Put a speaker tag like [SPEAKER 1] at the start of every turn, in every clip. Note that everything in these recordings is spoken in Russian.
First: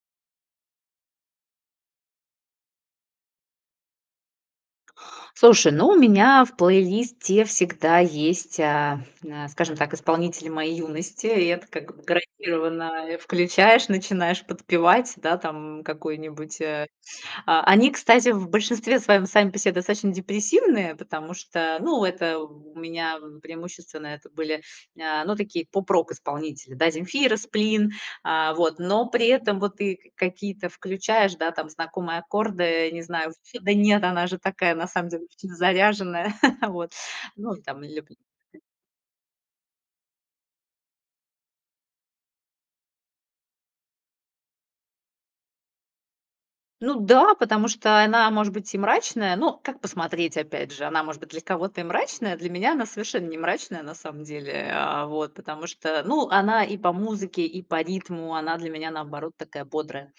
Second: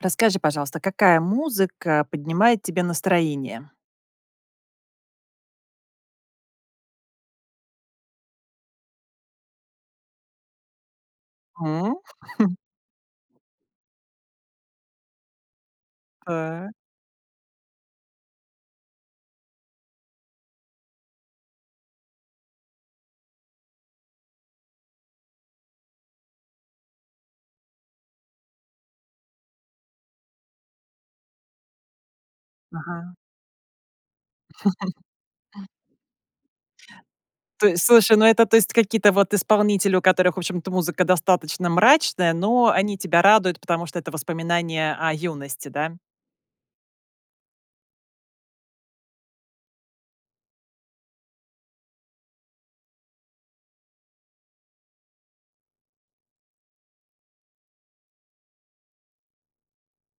[SPEAKER 1] Расскажи, пожалуйста, какая музыка поднимает тебе настроение.
[SPEAKER 2] Слушай, ну, у меня в плейлисте всегда есть, а, на скажем так, исполнители моей юности. И это
[SPEAKER 1] М.
[SPEAKER 2] как бы гарантированно, э, включаешь, начинаешь подпевать. Да, там, какой-нибудь
[SPEAKER 1] Так.
[SPEAKER 2] а А, они, кстати, в большинстве своём сами по себе достаточно депрессивные, потому что, ну, это у у меня, преимущественно, это были, а, ну такие поп-рок исполнители да: "Земфира", "Сплин". А, вот. Но при этом, вот ты к какие-то включаешь, да, знакомые аккорды, не
[SPEAKER 1] Ага.
[SPEAKER 2] знаю Да нет, она же такая на самом деле обычно заряженная. Вот. Но
[SPEAKER 1] То
[SPEAKER 2] там
[SPEAKER 1] есть
[SPEAKER 2] либ
[SPEAKER 1] слушай, ну, это, то есть какие-то вот исполнители, у которых, в общем-то, музыка достаточно мрачная, но они тебя радуют, потому что это воспоминания о юности, да?
[SPEAKER 2] Ну да, потому что она может быть и мрачная, но как посмотреть, опять же. Она может быть для кого-то и мрачная- для меня она совершенно не мрачная, на самом деле, а, вот. Потому что, ну, она и по музыке, и по ритму она для меня наоборот такая бодрая,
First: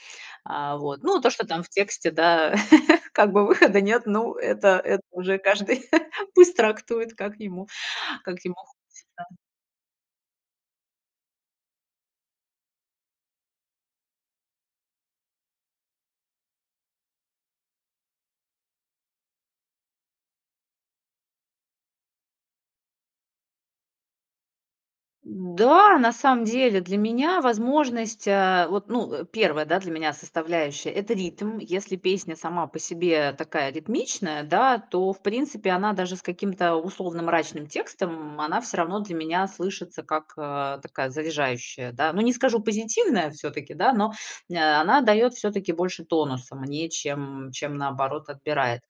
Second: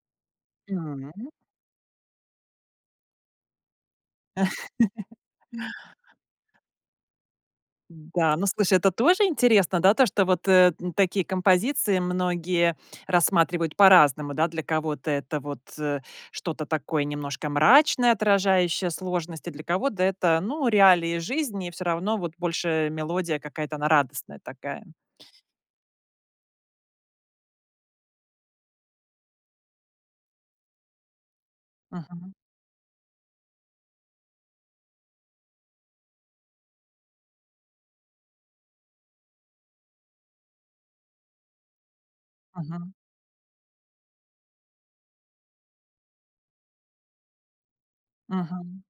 [SPEAKER 2] а, вот. Ну
[SPEAKER 1] М.
[SPEAKER 2] то, что там в тексте, да как бы выхода нет, ну, это это уже каждый пусть трактует, как ему
[SPEAKER 1] Да,
[SPEAKER 2] как
[SPEAKER 1] ну
[SPEAKER 2] ему
[SPEAKER 1] слушай,
[SPEAKER 2] хочется.
[SPEAKER 1] это тоже интересно, да, то что вот, э, н такие композиции многие рассматривают по-разному, да. Для кого-то это вот, э, что-то такое немножко мрачное, отражающее сложности, для кого-то это, ну, реалии жизни, и всё равно, вот больше мелодия какая-то она радостная такая.
[SPEAKER 2] Да, на самом деле, для меня возможность, а, вот, ну, э, 1, да, для меня составляющая- это ритм. Если
[SPEAKER 1] Мгм.
[SPEAKER 2] песня сама по себе такая ритмичная, да, то в принципе она даже с каким-то условно мрачным текстом, м, она всё равно для меня слышится как, а, такая заряжающая, да. Ну не скажу
[SPEAKER 1] Мгм.
[SPEAKER 2] позитивная всё-таки, да, но, э, она дает всё-таки больше тонуса мне, чем, чем наоборот отбирает.
[SPEAKER 1] Мгм.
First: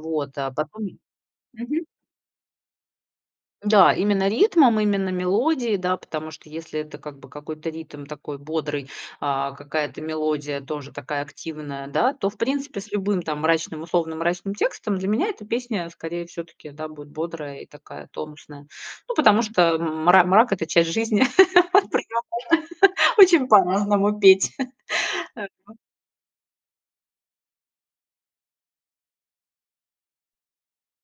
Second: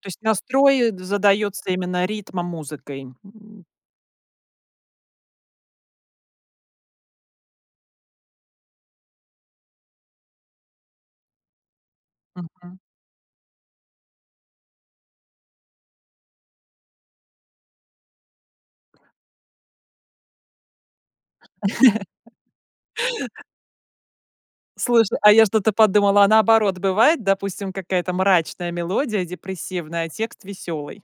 [SPEAKER 1] То есть
[SPEAKER 2] а
[SPEAKER 1] настрой, э,
[SPEAKER 2] потом
[SPEAKER 1] задается
[SPEAKER 2] Мгм.
[SPEAKER 1] именно ритмом-музыкой. М
[SPEAKER 2] Да, именно ритмом, именно мелодией, да, потому что если это как бы какой-то ритм такой бодрый, а, какая-то мелодия тоже такая активная, да, то в
[SPEAKER 1] Мгм.
[SPEAKER 2] принципе с любым там мрачным, условно мрачным текстом, для меня эта песня скорее всё-таки, да, будет бодрая и такая тонусная. Ну потому что м мра мрак это часть жизни. [unintelligible] Очень по-разному петь.
[SPEAKER 1] Слушай, а я что-то
[SPEAKER 2] [unintelligible]
[SPEAKER 1] подумала, а наоборот бывает, допустим, какая-то мрачная мелодия, депрессивная, а текст веселый?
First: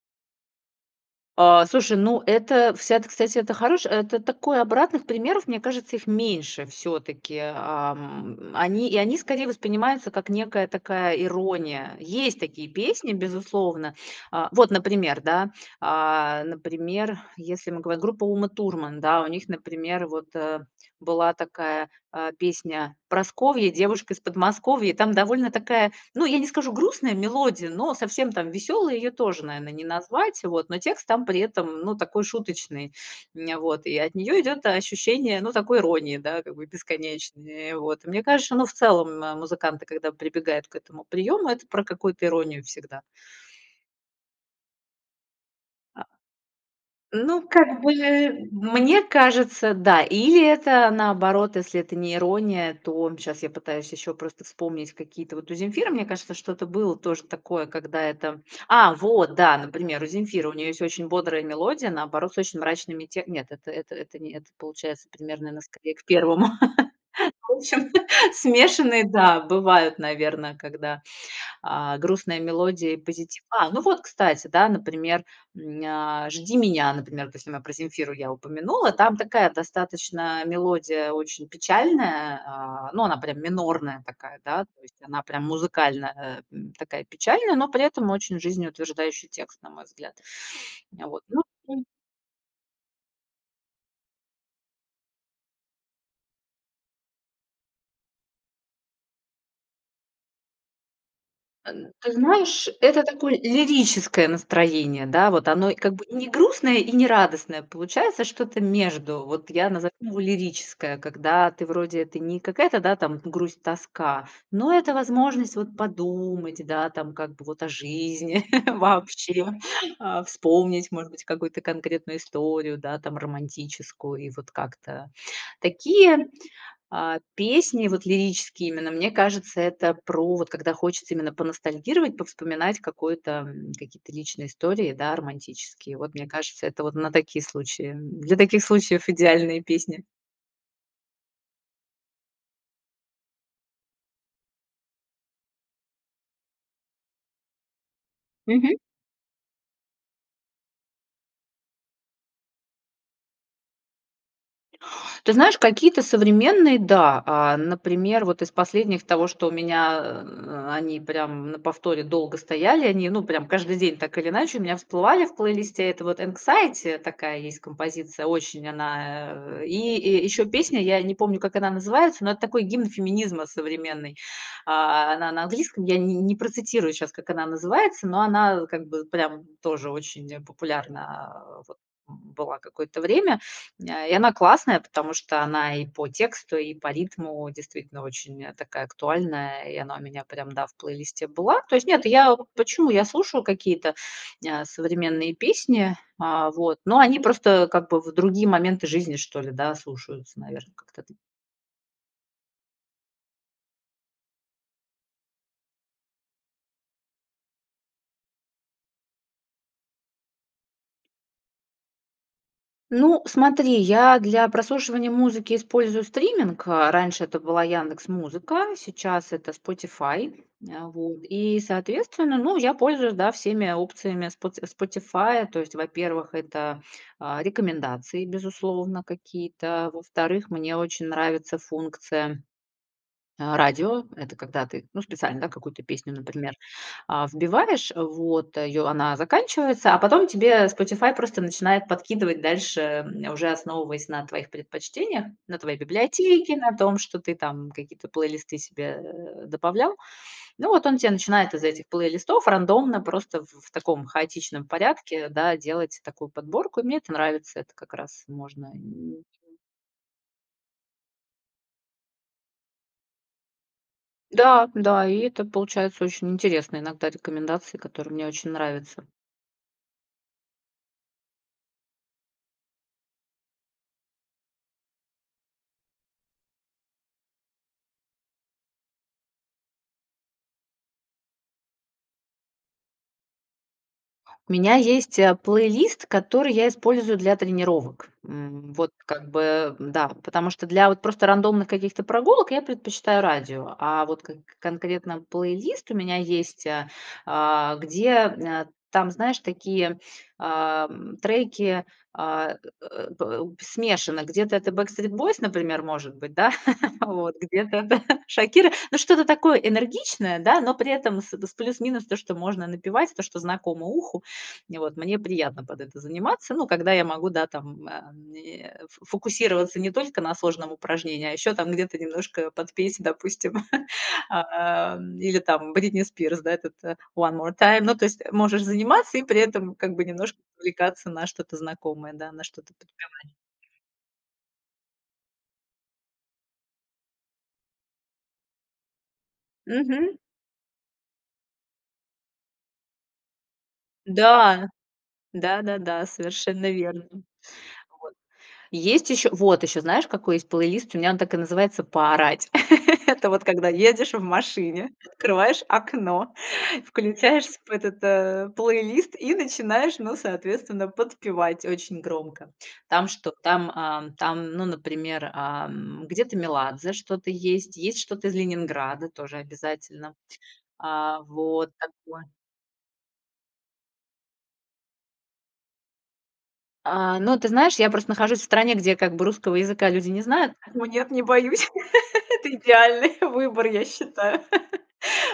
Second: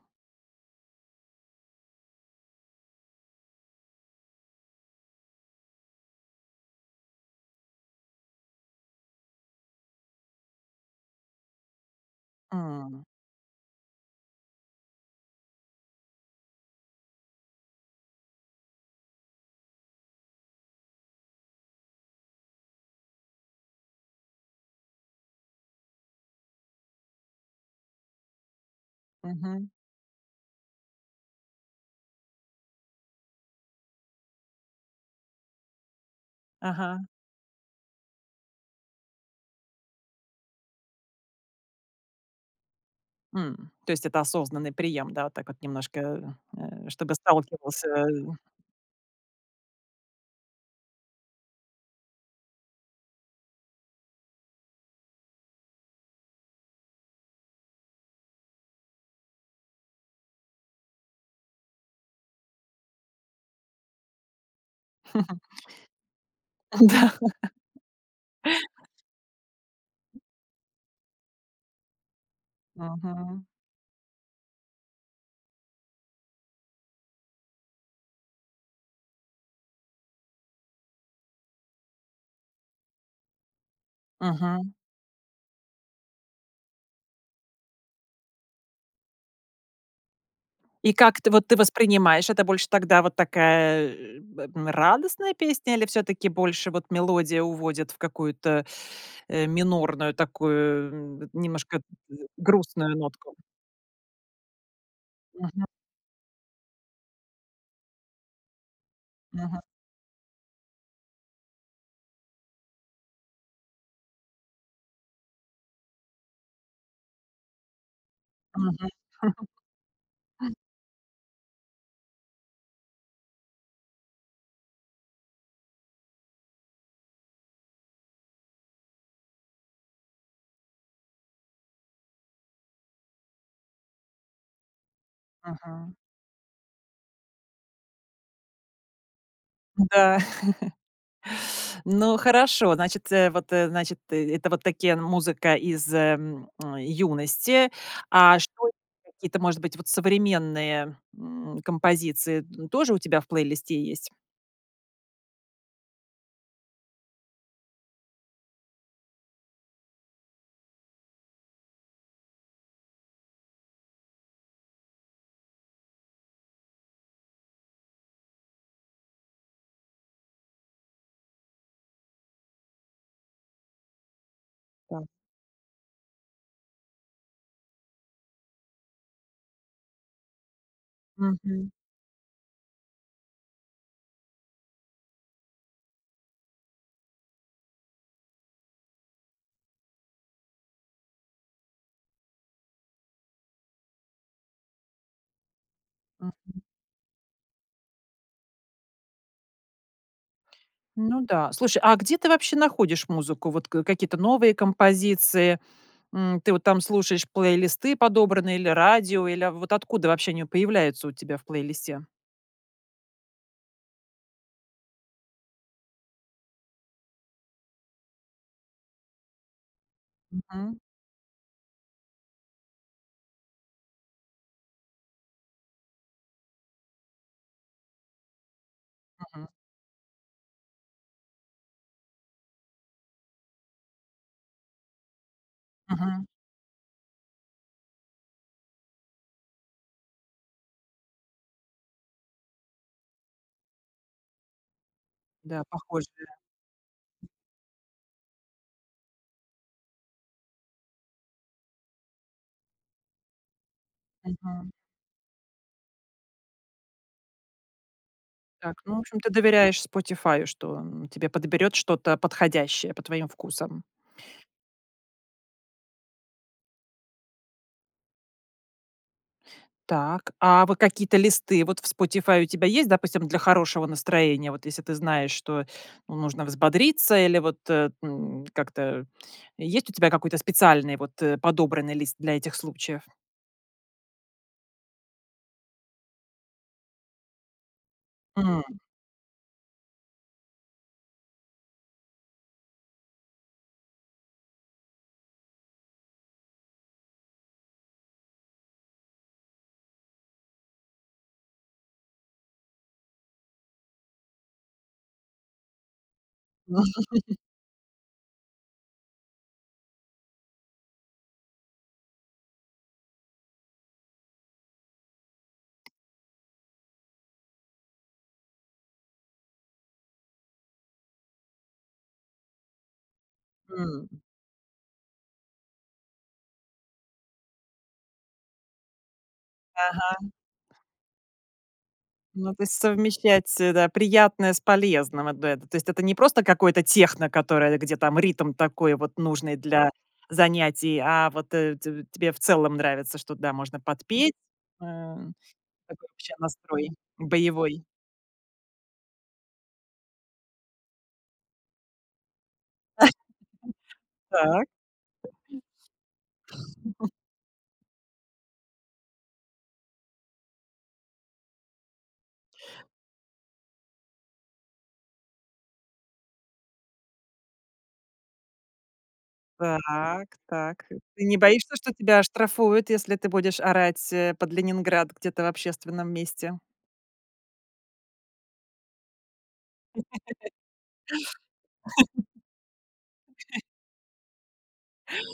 [SPEAKER 2] А, слушай, ну это, вся это, кстати, это хорош э, это такой обратных примеров, мне кажется, их меньше всё-таки. Ам. Они и они скорее воспринимаются как некая такая ирония. Есть такие
[SPEAKER 1] М.
[SPEAKER 2] песни, безусловно. А. Вот, например, да. А, например, если в мы гов группа "Ума Турман"- да, у них, например, вот, э, была такая, а, песня: "Прасковья- девушка из Подмосковья". Там довольно такая, ну, я не скажу, грустная мелодия, но совсем там веселой её тоже,
[SPEAKER 1] Мгм.
[SPEAKER 2] наверное, не назвать, вот. Но текст там при этом, м, ну, такой шуточный. Ня вот. И от нее идет, а, ощущение, ну, такой иронии, да, как бы,
[SPEAKER 1] Ага.
[SPEAKER 2] бесконечной. Вот. Мне кажется, что, ну, в целом, м музыканты, когда прибегают к этому приёму, это про какую-то иронию всегда.
[SPEAKER 1] Хм, то есть это осознанный прием. Да, вот так вот немножко,
[SPEAKER 2] А
[SPEAKER 1] э, э, чтобы
[SPEAKER 2] Ну, как
[SPEAKER 1] сталкивался,
[SPEAKER 2] бы,
[SPEAKER 1] э
[SPEAKER 2] мне кажется, да. Или это наоборот, если это не ирония, то, щас я пытаюсь ещё просто вспомнить какие-то Вот у "Земфиры", мне кажется, что-то было тоже такое, когда это А, вот, да, например, у "Земфиры", у неё есть очень бодрая мелодия, наоборот с очень мрачными тек Нет, это это это не это получается примерно она скорее к первому
[SPEAKER 1] Да.
[SPEAKER 2] В общем, смешанные, да, бывают, наверное, когда, а, грустная мелодия и позитив
[SPEAKER 1] Мгм.
[SPEAKER 2] А, ну вот, кстати, да, например, м, ня "Жди меня"- например, вот если мы про "Земфиру" я упомянула. Там такая, достаточно мелодия очень печальная, а, ну, она прям минорная такая, да,
[SPEAKER 1] Мгм.
[SPEAKER 2] то есть, она прям музыкально, эм, такая печальная, но при этом очень жизнеутверждающий текст, на мой взгляд.
[SPEAKER 1] И как
[SPEAKER 2] Вот.
[SPEAKER 1] ты,
[SPEAKER 2] Ну.
[SPEAKER 1] вот ты
[SPEAKER 2] [unintelligible]
[SPEAKER 1] воспринимаешь, это больше тогда вот такая, э, б а, радостная песня или всё-таки больше вот мелодия уводит в какую-то, э, минорную такую
[SPEAKER 2] Э,
[SPEAKER 1] немножко, э,
[SPEAKER 2] ты
[SPEAKER 1] г
[SPEAKER 2] знаешь,
[SPEAKER 1] грустную
[SPEAKER 2] это такое
[SPEAKER 1] нотку?
[SPEAKER 2] лирическое настроение, да. Вот
[SPEAKER 1] Мгм.
[SPEAKER 2] оно и как бы и не грустное, и не радостное. Получается что-то между. Вот
[SPEAKER 1] Мгм.
[SPEAKER 2] я назову его лирическое, когда ты вроде ты не какая-то там грусть-тоска, но это возможность, вот, подумать, да, там, как бы вот о жизни
[SPEAKER 1] Мгм.
[SPEAKER 2] вообще, а, вспомнить, может быть, какую-то конкретную историю, да, там, романтическую. И вот как-то Такие, а, песни, вот лирические именно, мне кажется, это про, вот когда хочется именно поностальгировать, повспоминать какой-то, м, какие-то личные истории, да,
[SPEAKER 1] Мгм.
[SPEAKER 2] романтические. Вот, мне кажется, это вот на такие случаи, м, для таких случаев идеальные песни.
[SPEAKER 1] Да. Ну хорошо, значит, э, вот, э, значит, ты, это вот такие н музыка из, эм, юности. А
[SPEAKER 2] Мгм.
[SPEAKER 1] что [unintelligible] какие-то, может быть, вот современные, м, композиции д тоже у тебя в плейлисте есть?
[SPEAKER 2] Ты знаешь, какие-то современные- да. А, например, вот из последних, из того, что у меня, а, они прямо на повторе долго стояли, они, ну, прям каждый день так или иначе у меня всплывали в плейлисте. Это вот "Anxiety" такая есть композиция, очень она, э. И и ещё песня, я не помню, как она называется, но это такой гимн феминизма современный.
[SPEAKER 1] Так.
[SPEAKER 2] А, она на английском, я не не процитирую щас, как она называется. Но она как бы прям тоже очень, э, популярна, а,
[SPEAKER 1] Мгм.
[SPEAKER 2] вот была какое-то время. М, а, и она классная, потому что она и по тексту, и по ритму действительно очень, э, такая актуальная, и она у меня прям, да, в плейлисте была. То есть нет, я у почему? Я слушаю какие-то, а, современные песни, а,
[SPEAKER 1] Мгм.
[SPEAKER 2] вот. Но они просто как бы в другие моменты жизни, что ли, да, слушаются, наверное, как-то т
[SPEAKER 1] Ну да. Слушай, а где ты вообще находишь музыку, вот к какие-то новые композиции? М, ты вот там слушаешь плейлисты подобранные или радио, или, а, в вот откуда вообще они появляются у тебя в плейлисте?
[SPEAKER 2] Ну, смотри, я для прослушивания музыки использую стриминг. Раньше это была "Яндекс.Музыка", сейчас это Spotify.
[SPEAKER 1] Мгм.
[SPEAKER 2] А, вот и, соответственно, ну, я пользуюсь, да, всеми опциями Споти Spotify. То есть, во-первых, это, а, рекомендации, безусловно,
[SPEAKER 1] Мгм.
[SPEAKER 2] какие-то. Во-вторых, мне очень нравится функция, а, радио. Это когда ты, ну, специально, да, какую-то песню,
[SPEAKER 1] Мгм.
[SPEAKER 2] например, а, вбиваешь, вот, её она заканчивается, а потом тебе Spotify просто начинает подкидывать дальше, э, уже основываясь на твоих предпочтениях, на
[SPEAKER 1] Да,
[SPEAKER 2] твоей
[SPEAKER 1] похожее.
[SPEAKER 2] библиотеке, на том, что ты там какие-то плейлисты себе, э, добавлял. Ну, вот он тебе начинает из этих плейлистов рандомно, просто в в таком хаотичном
[SPEAKER 1] Мгм.
[SPEAKER 2] порядке, да, делать такую подборку. И мне это нравится, это как раз можно.
[SPEAKER 1] Так, ну, в общем, ты
[SPEAKER 2] [unintelligible]
[SPEAKER 1] доверяешь Spotify, что тебе подберет что-то подходящее по твоим вкусам.
[SPEAKER 2] Да, да. И это получается очень интересные иногда рекомендации, которые мне очень нравятся.
[SPEAKER 1] Так, а вот какие-то листы вот в Spotify у тебя есть, допустим, для хорошего настроения? Вот если ты знаешь, что, ну, нужно взбодриться или вот, э, ну, как-то есть у тебя какой-то специальный вот подобранный лист для этих случаев?
[SPEAKER 2] У меня есть, э, плейлист, который я использую для тренировок, м.
[SPEAKER 1] М.
[SPEAKER 2] Вот как бы, да, потому что для вот просто рандомных каких-то прогулок я предпочитаю радио, а вот к конкретно плейлист у меня есть, а, а, где, э, там, знаешь, такие, а, треки, а, э э э по л смешанны, где-то это Backstreet Boys, например, может быть, да, вот, где-то это Шакира, но что-то такое энергичное, да, но при этом с плюс-минус то, что можно напевать, то, что знакомо уху. Вот, мне приятно под это заниматься, ну, когда я могу, да там, а, мне, ф фокусироваться не только на сложном упражнении, а еще там где-то немножко под песни, допустим,
[SPEAKER 1] М.
[SPEAKER 2] а, или там Britney Spears. Да, этот "One More Time". Ну то есть можешь заниматься и при этом как бы немножко
[SPEAKER 1] Ага.
[SPEAKER 2] увлекаться на что-то знакомое, да, на
[SPEAKER 1] Ну, то
[SPEAKER 2] что-то
[SPEAKER 1] есть
[SPEAKER 2] [unintelligible]
[SPEAKER 1] совмещать, э, да, приятное с полезным- одно это. То есть это не просто какое-то техно, которое, где там ритм такой вот нужный для
[SPEAKER 2] Мгм.
[SPEAKER 1] занятий, а вот, э, те тебе в целом нравится, что, да, можно подпеть.
[SPEAKER 2] Да.
[SPEAKER 1] М,
[SPEAKER 2] Да-да-да,
[SPEAKER 1] такой вообще
[SPEAKER 2] совершенно
[SPEAKER 1] настрой
[SPEAKER 2] верно, вот.
[SPEAKER 1] боевой.
[SPEAKER 2] Есть еще вот еще, знаешь, какой есть плейлист, у меня он так и называется: "Поорать". Это вот когда ездишь в
[SPEAKER 1] Так.
[SPEAKER 2] машине, открываешь окно, включаешь в с этот, э, плейлист и начинаешь, ну, соответственно, подпевать очень громко. Там что, там, ам, там, ну, например, ам, где-то Меладзе что-то есть, есть что-то из "Ленинграда" тоже обязательно.
[SPEAKER 1] Так так.
[SPEAKER 2] А,
[SPEAKER 1] Ты не
[SPEAKER 2] вот,
[SPEAKER 1] боишься, что тебя
[SPEAKER 2] такое
[SPEAKER 1] оштрафуют, если ты будешь орать, э, под "Ленинград" где-то в общественном месте?
[SPEAKER 2] А, ну ты знаешь, я просто нахожусь в стране, где как бы русского языка люди не знают. Нет, не боюсь, это идеальный выбор, я считаю.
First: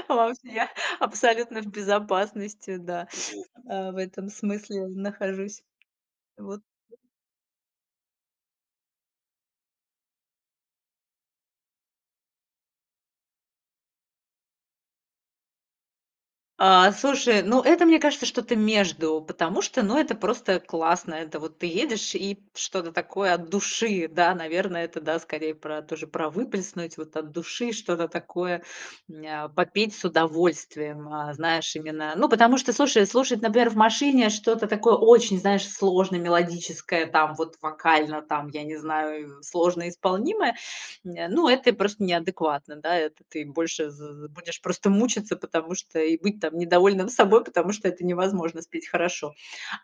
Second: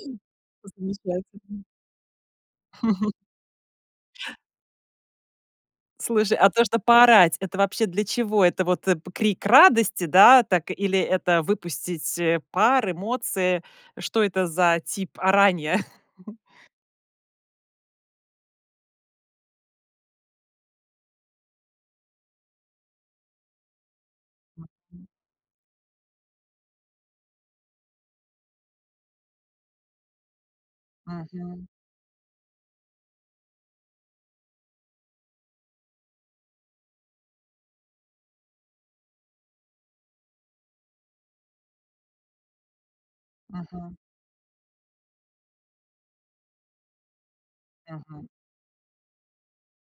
[SPEAKER 2] Вообще. Абсолютно
[SPEAKER 1] Замечательно.
[SPEAKER 2] в безопасности, да, в этом смысле нахожусь.
[SPEAKER 1] Слушай, а
[SPEAKER 2] Вот.
[SPEAKER 1] то, что поорать- это вообще для чего? Это вот, э, крик радости, да, так, или это выпустить, э, пар, эмоции, что это за тип оранья?
[SPEAKER 2] А, слушай, ну, это, мне кажется, что-то между, потому что, ну, это просто классно, это вот ты едешь и что-то такое от души, да, наверное, это,
[SPEAKER 1] Мгм.
[SPEAKER 2] да, скорее про тоже, про выплеснуть вот от души что-то такое, мне а, попеть с удовольствием. А,
[SPEAKER 1] Мгм.
[SPEAKER 2] знаешь именно, ну, потому что, слушай, слушать, например, в машине что-то такое очень, знаешь, сложно мелодическое, там вот вокально, там, я не знаю, сложно исполнимое, не, ну, это просто неадекватно. Да, это ты больше з
[SPEAKER 1] Мгм.
[SPEAKER 2] з будешь просто мучиться, потому что и быть там недовольным собой, потому что это
[SPEAKER 1] Мгм.
[SPEAKER 2] невозможно спеть хорошо.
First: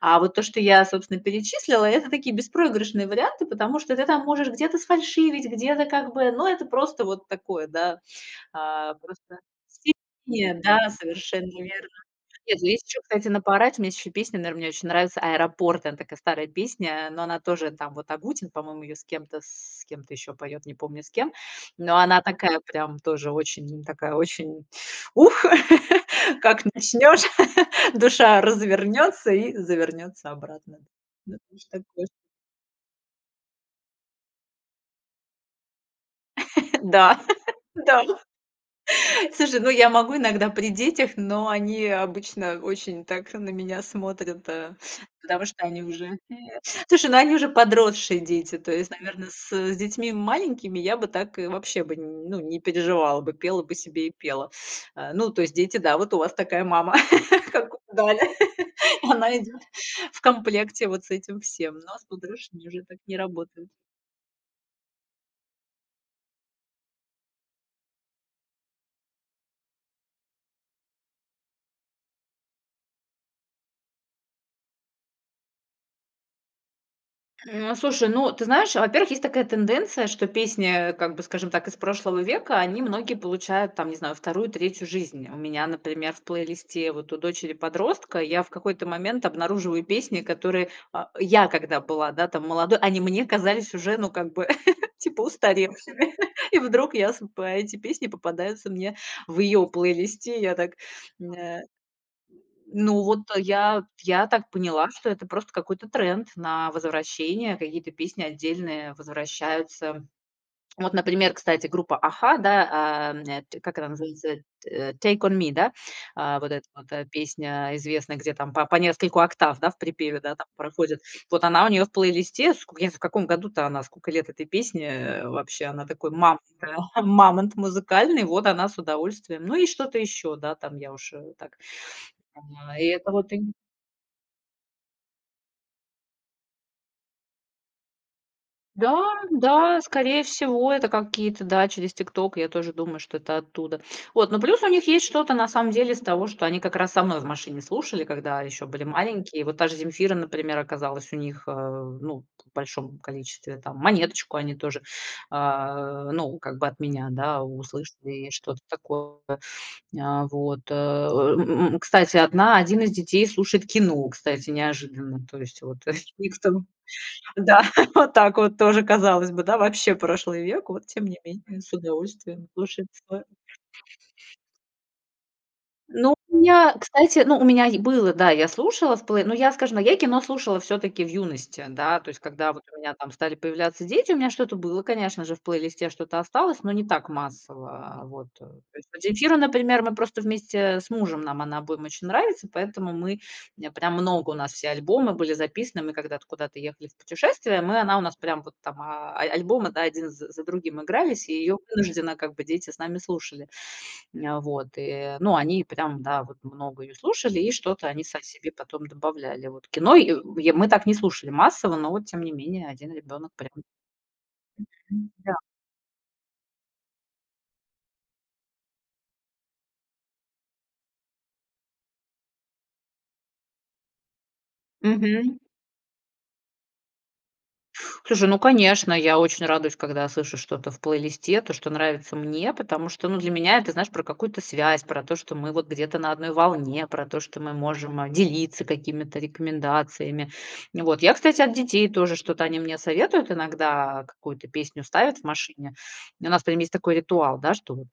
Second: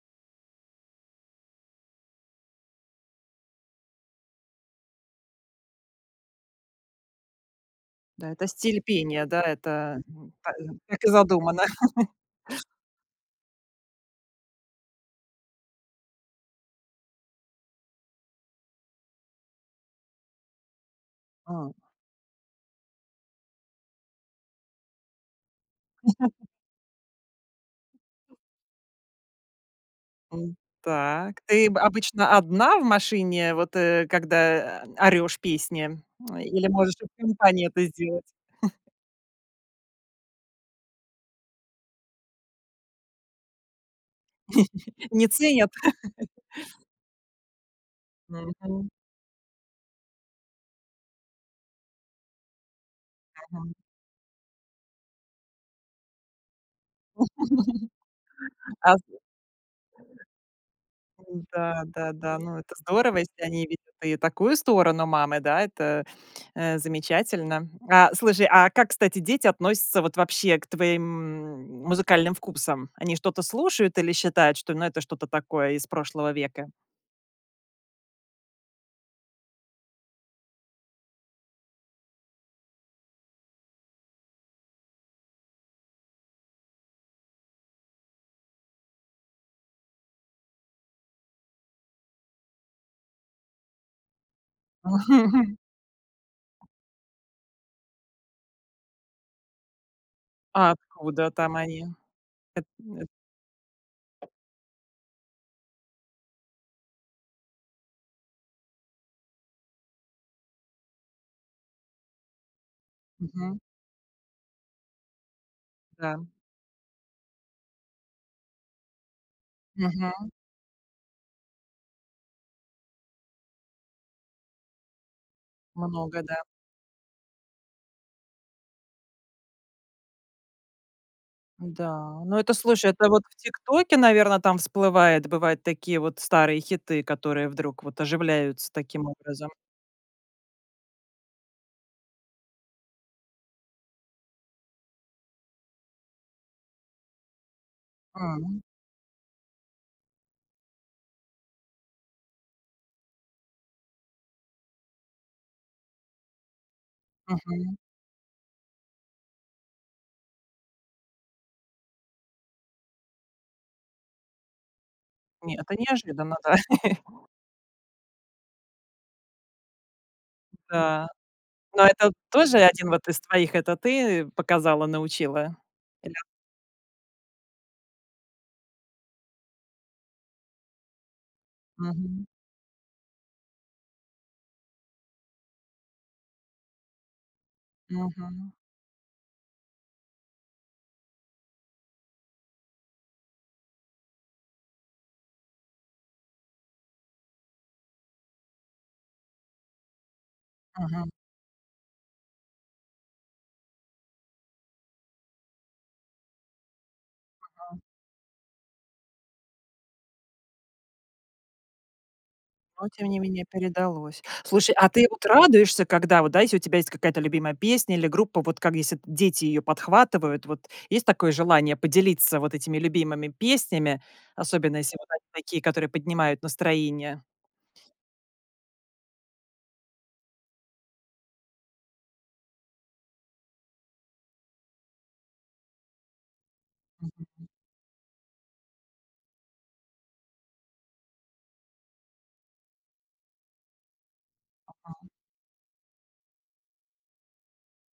[SPEAKER 2] А вот то, что я, собственно, перечислила, это такие беспроигрышные варианты, потому что ты там можешь где-то сфальшивить, где-то как бы но это просто вот такое, да.
[SPEAKER 1] Да, это стиль
[SPEAKER 2] А
[SPEAKER 1] пения,
[SPEAKER 2] просто
[SPEAKER 1] да, это н та
[SPEAKER 2] себе, да,
[SPEAKER 1] так и
[SPEAKER 2] совершенно
[SPEAKER 1] задумано.
[SPEAKER 2] верно. Нет, ну, есть еще, кстати, на поорать, мне есть песни, наверно, мне очень нравится "Аэропорт", она такая старая песня, но она тоже, там вот Агутин, по-моему, ее с кем-то, с кем-то еще поет, не помню с кем.
[SPEAKER 1] М.
[SPEAKER 2] Но она такая прям тоже очень такая, очень ух, как начнешь, душа развернется и завернется
[SPEAKER 1] М,
[SPEAKER 2] обратно. Ну,
[SPEAKER 1] так
[SPEAKER 2] тоже
[SPEAKER 1] ты
[SPEAKER 2] так мож
[SPEAKER 1] обычно одна в машине? Вот, э, когда, э, орёшь песни, или можешь и
[SPEAKER 2] Да,
[SPEAKER 1] в компании это
[SPEAKER 2] да.
[SPEAKER 1] сделать?
[SPEAKER 2] Слушай, я могу иногда при детях, но они обычно очень так на меня смотрят, э,
[SPEAKER 1] Не
[SPEAKER 2] потому что
[SPEAKER 1] ценят.
[SPEAKER 2] они уже Слушай, они уже подросшие дети. То есть,
[SPEAKER 1] Мгм.
[SPEAKER 2] наверное, с детьми маленькими я бы так и вообще бы, ну, не переживала бы, пела
[SPEAKER 1] Мгм.
[SPEAKER 2] бы себе и пела. Э, ну, то есть дети, да, вот у вас такая мама, как у гадали,
[SPEAKER 1] Аз
[SPEAKER 2] она идет в комплекте вот с этим всем. Но а с
[SPEAKER 1] Да-да-да. Ну,
[SPEAKER 2] подружками
[SPEAKER 1] это
[SPEAKER 2] уже так не
[SPEAKER 1] здорово, если они
[SPEAKER 2] работает.
[SPEAKER 1] видят и такую сторону мамы, да, это, э, замечательно. А, слушай, а как, кстати, дети относятся вот вообще к твоим музыкальным вкусам? Они что-то слушают или считают, что, ну, это что-то такое из прошлого века?
[SPEAKER 2] М, слушай, ну ты знаешь, во-первых, есть такая тенденция, что песни, э, как бы, скажем так, из прошлого века, они многие получают, там не знаю, 2, 3 жизнь. У меня, например, в плейлисте вот у дочери-подростка я в какой-то момент обнаруживаю песни, которые, а, я, когда была, да, там молодой, они мне казались уже, ну, как бы, типа устаревшими, и вдруг я с по эти песни попадаются мне в ее плейлисте. Я так
[SPEAKER 1] А откуда там
[SPEAKER 2] э,
[SPEAKER 1] они?
[SPEAKER 2] ну
[SPEAKER 1] [unintelligible]
[SPEAKER 2] вот я, я так поняла, что это просто какой-то тренд на возвращение, какие-то песни отдельные возвращаются. Вот, например, кстати, группа "Аха", да, а,
[SPEAKER 1] Мгм.
[SPEAKER 2] как она называется, э, "Take on me", да,
[SPEAKER 1] Да.
[SPEAKER 2] а, вот эта вот, эта песня известная, где там по по нескольку октав, да, в припеве,
[SPEAKER 1] Мгм.
[SPEAKER 2] да, там проходит. Вот она у нее в плейлисте, в я в, каком году-то она, сколько лет этой песне, э, вообще. Она такой
[SPEAKER 1] Много,
[SPEAKER 2] мамонт,
[SPEAKER 1] да.
[SPEAKER 2] мамонт музыкальный, вот она с удовольствием. Ну и что-то еще, да, там я уж да, так
[SPEAKER 1] Да, ну, это,
[SPEAKER 2] и
[SPEAKER 1] слушай, это
[SPEAKER 2] это
[SPEAKER 1] вот
[SPEAKER 2] вот.
[SPEAKER 1] в "ТикТоке", наверное, там всплывает, бывают такие вот старые хиты, которые вдруг вот оживляются
[SPEAKER 2] Да,
[SPEAKER 1] таким образом.
[SPEAKER 2] да, скорее всего, это какие-то, да, через TikTok, я тоже думаю, что это оттуда, вот. Но плюс у них есть что-то на самом деле из того, что они как раз со мной в машине слушали, когда
[SPEAKER 1] М.
[SPEAKER 2] еще были маленькие. Вот та же "Земфира", например, оказалась у них, а, ну, в большом количестве там. "Монеточку" они тоже, а, ну, как бы от меня, да,
[SPEAKER 1] Мгм.
[SPEAKER 2] услышали, что-то такое, а, вот. Э. М, м, кстати, одна один из детей слушает "Кино", кстати, неожиданно. То
[SPEAKER 1] Не,
[SPEAKER 2] есть
[SPEAKER 1] это
[SPEAKER 2] вот с
[SPEAKER 1] неожиданно, да.
[SPEAKER 2] "Фифтом", да, вот так вот тоже, казалось бы, да, вообще прошлый век, вот, тем
[SPEAKER 1] Да,
[SPEAKER 2] не менее с
[SPEAKER 1] но это
[SPEAKER 2] удовольствием
[SPEAKER 1] тоже
[SPEAKER 2] слушает.
[SPEAKER 1] 1 вот из твоих это ты
[SPEAKER 2] [unintelligible]
[SPEAKER 1] показала, научила.
[SPEAKER 2] Ну, у меня, кстати, ну, у меня е было, да, я слушала в плей ну, я, скажем, ну, я и "Кино" слушала все-таки в юности. Да, то есть,
[SPEAKER 1] Мгм.
[SPEAKER 2] когда вот у меня там стали появляться дети, у меня что-то было, конечно же, в плейлисте что-то осталось, но не так массово, вот. То
[SPEAKER 1] Мгм.
[SPEAKER 2] есть Земфира, например, мы просто вместе с мужем, нам она обоим очень нравится, поэтому мы, э, прям много, у нас все альбомы были записаны, мы когда-то куда-то ехали в путешествие, мы она у нас прям вот там, а, а альбомы один з за другим
[SPEAKER 1] Мгм.
[SPEAKER 2] игрались, и ее вынужденно как бы дети с нами слушали. Вот, э, но они прям, да, вот много ее слушали, и
[SPEAKER 1] Ага.
[SPEAKER 2] что-то они сами себе потом добавляли. Вот "Кино" й й мы так не слушали массово, но тем не менее
[SPEAKER 1] Но
[SPEAKER 2] один
[SPEAKER 1] тем не
[SPEAKER 2] ребенок
[SPEAKER 1] менее
[SPEAKER 2] прям
[SPEAKER 1] передалось. Слушай, а ты вот
[SPEAKER 2] Да.
[SPEAKER 1] радуешься, когда вот, да, у тебя есть какая-то любимая песня или группа, вот как если дети ее подхватывают, вот есть такое желание поделиться вот этими любимыми песнями, особенно если вот
[SPEAKER 2] Мгм.
[SPEAKER 1] такие, которые поднимают настроение?
[SPEAKER 2] Слушай, ну, конечно, я очень радуюсь, когда слышу что-то в плейлисте, то, что нравится мне, потому что, ну, для меня это, знаешь, про какую-то связь, про то, что мы вот где-то на одной волне, про то, что мы можем делиться какими-то рекомендациями, вот. Я, кстати, от детей тоже что-то они мне советуют иногда, какую-то песню
[SPEAKER 1] Мгм.
[SPEAKER 2] ставят в машине. У нас прям есть такой ритуал, да, что вот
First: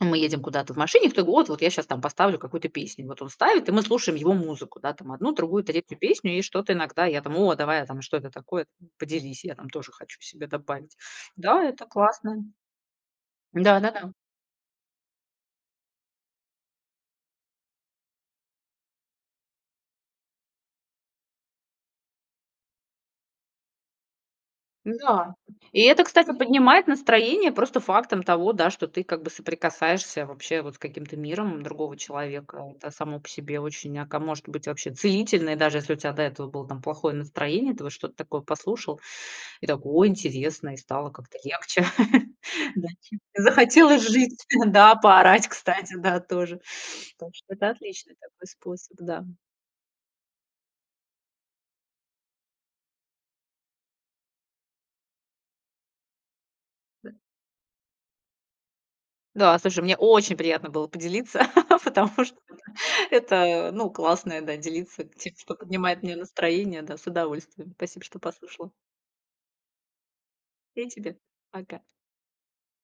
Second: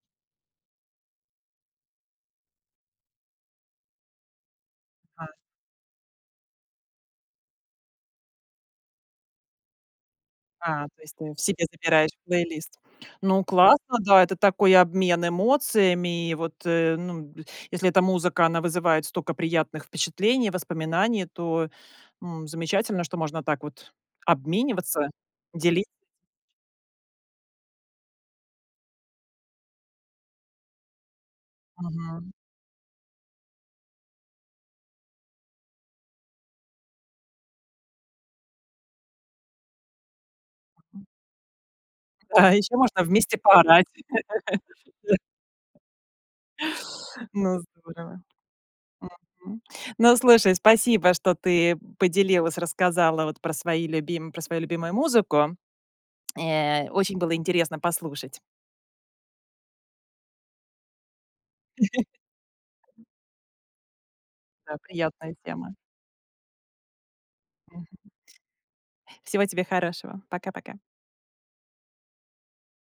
[SPEAKER 2] мы едем куда-то в машине, кто-то: "Вот я сейчас поставлю какую-то песню". Вот он ставит, и мы слушаем его музыку, да, там одну, другую, третью песню, и что-то иногда я там: "О, давай", а там: "Что это такое? Поделись, я там тоже хочу себе
[SPEAKER 1] А,
[SPEAKER 2] добавить".
[SPEAKER 1] то есть ты
[SPEAKER 2] Да,
[SPEAKER 1] себе
[SPEAKER 2] это
[SPEAKER 1] забираешь
[SPEAKER 2] классно.
[SPEAKER 1] плейлист. Ну, классно,
[SPEAKER 2] Да-да-да.
[SPEAKER 1] да, это такой обмен эмоциями, вот, э, ну если эта музыка, она вызывает столько приятных впечатлений, воспоминаний, то, м, замечательно, что можно так вот обмениваться,
[SPEAKER 2] Да. И
[SPEAKER 1] дели
[SPEAKER 2] это, кстати, поднимает настроение просто фактом того, да, что ты как бы соприкасаешься вообще вот с каким-то миром другого
[SPEAKER 1] Мгм.
[SPEAKER 2] человека. Это само по себе очень, ака может быть, вообще целительное, даже если у тебя до этого было там плохое настроение, ты вот что-то такое послушал и такой: "О, интересно", и стало как-то легче.
[SPEAKER 1] А еще
[SPEAKER 2] Да.
[SPEAKER 1] можно вместе поорать.
[SPEAKER 2] Захотелось жить, да, поорать, кстати, да, тоже. Так что
[SPEAKER 1] Ну,
[SPEAKER 2] это отличный
[SPEAKER 1] здорово,
[SPEAKER 2] такой способ, да.
[SPEAKER 1] мгм. Ну, слушай, спасибо, что ты поделилась, рассказала вот про свои любим про свою любимую музыку. Э, очень было интересно послушать.
[SPEAKER 2] Да, слушай, мне очень приятно было поделиться, потому что, ну, это, э, ну, классно, да,
[SPEAKER 1] Да,
[SPEAKER 2] делиться тем,
[SPEAKER 1] приятная
[SPEAKER 2] что
[SPEAKER 1] тема.
[SPEAKER 2] поднимает мне настроение, да, с удовольствием.
[SPEAKER 1] Мгм.
[SPEAKER 2] Спасибо, что послушала.
[SPEAKER 1] Всего тебе хорошего. Пока-пока.
[SPEAKER 2] И тебе пока.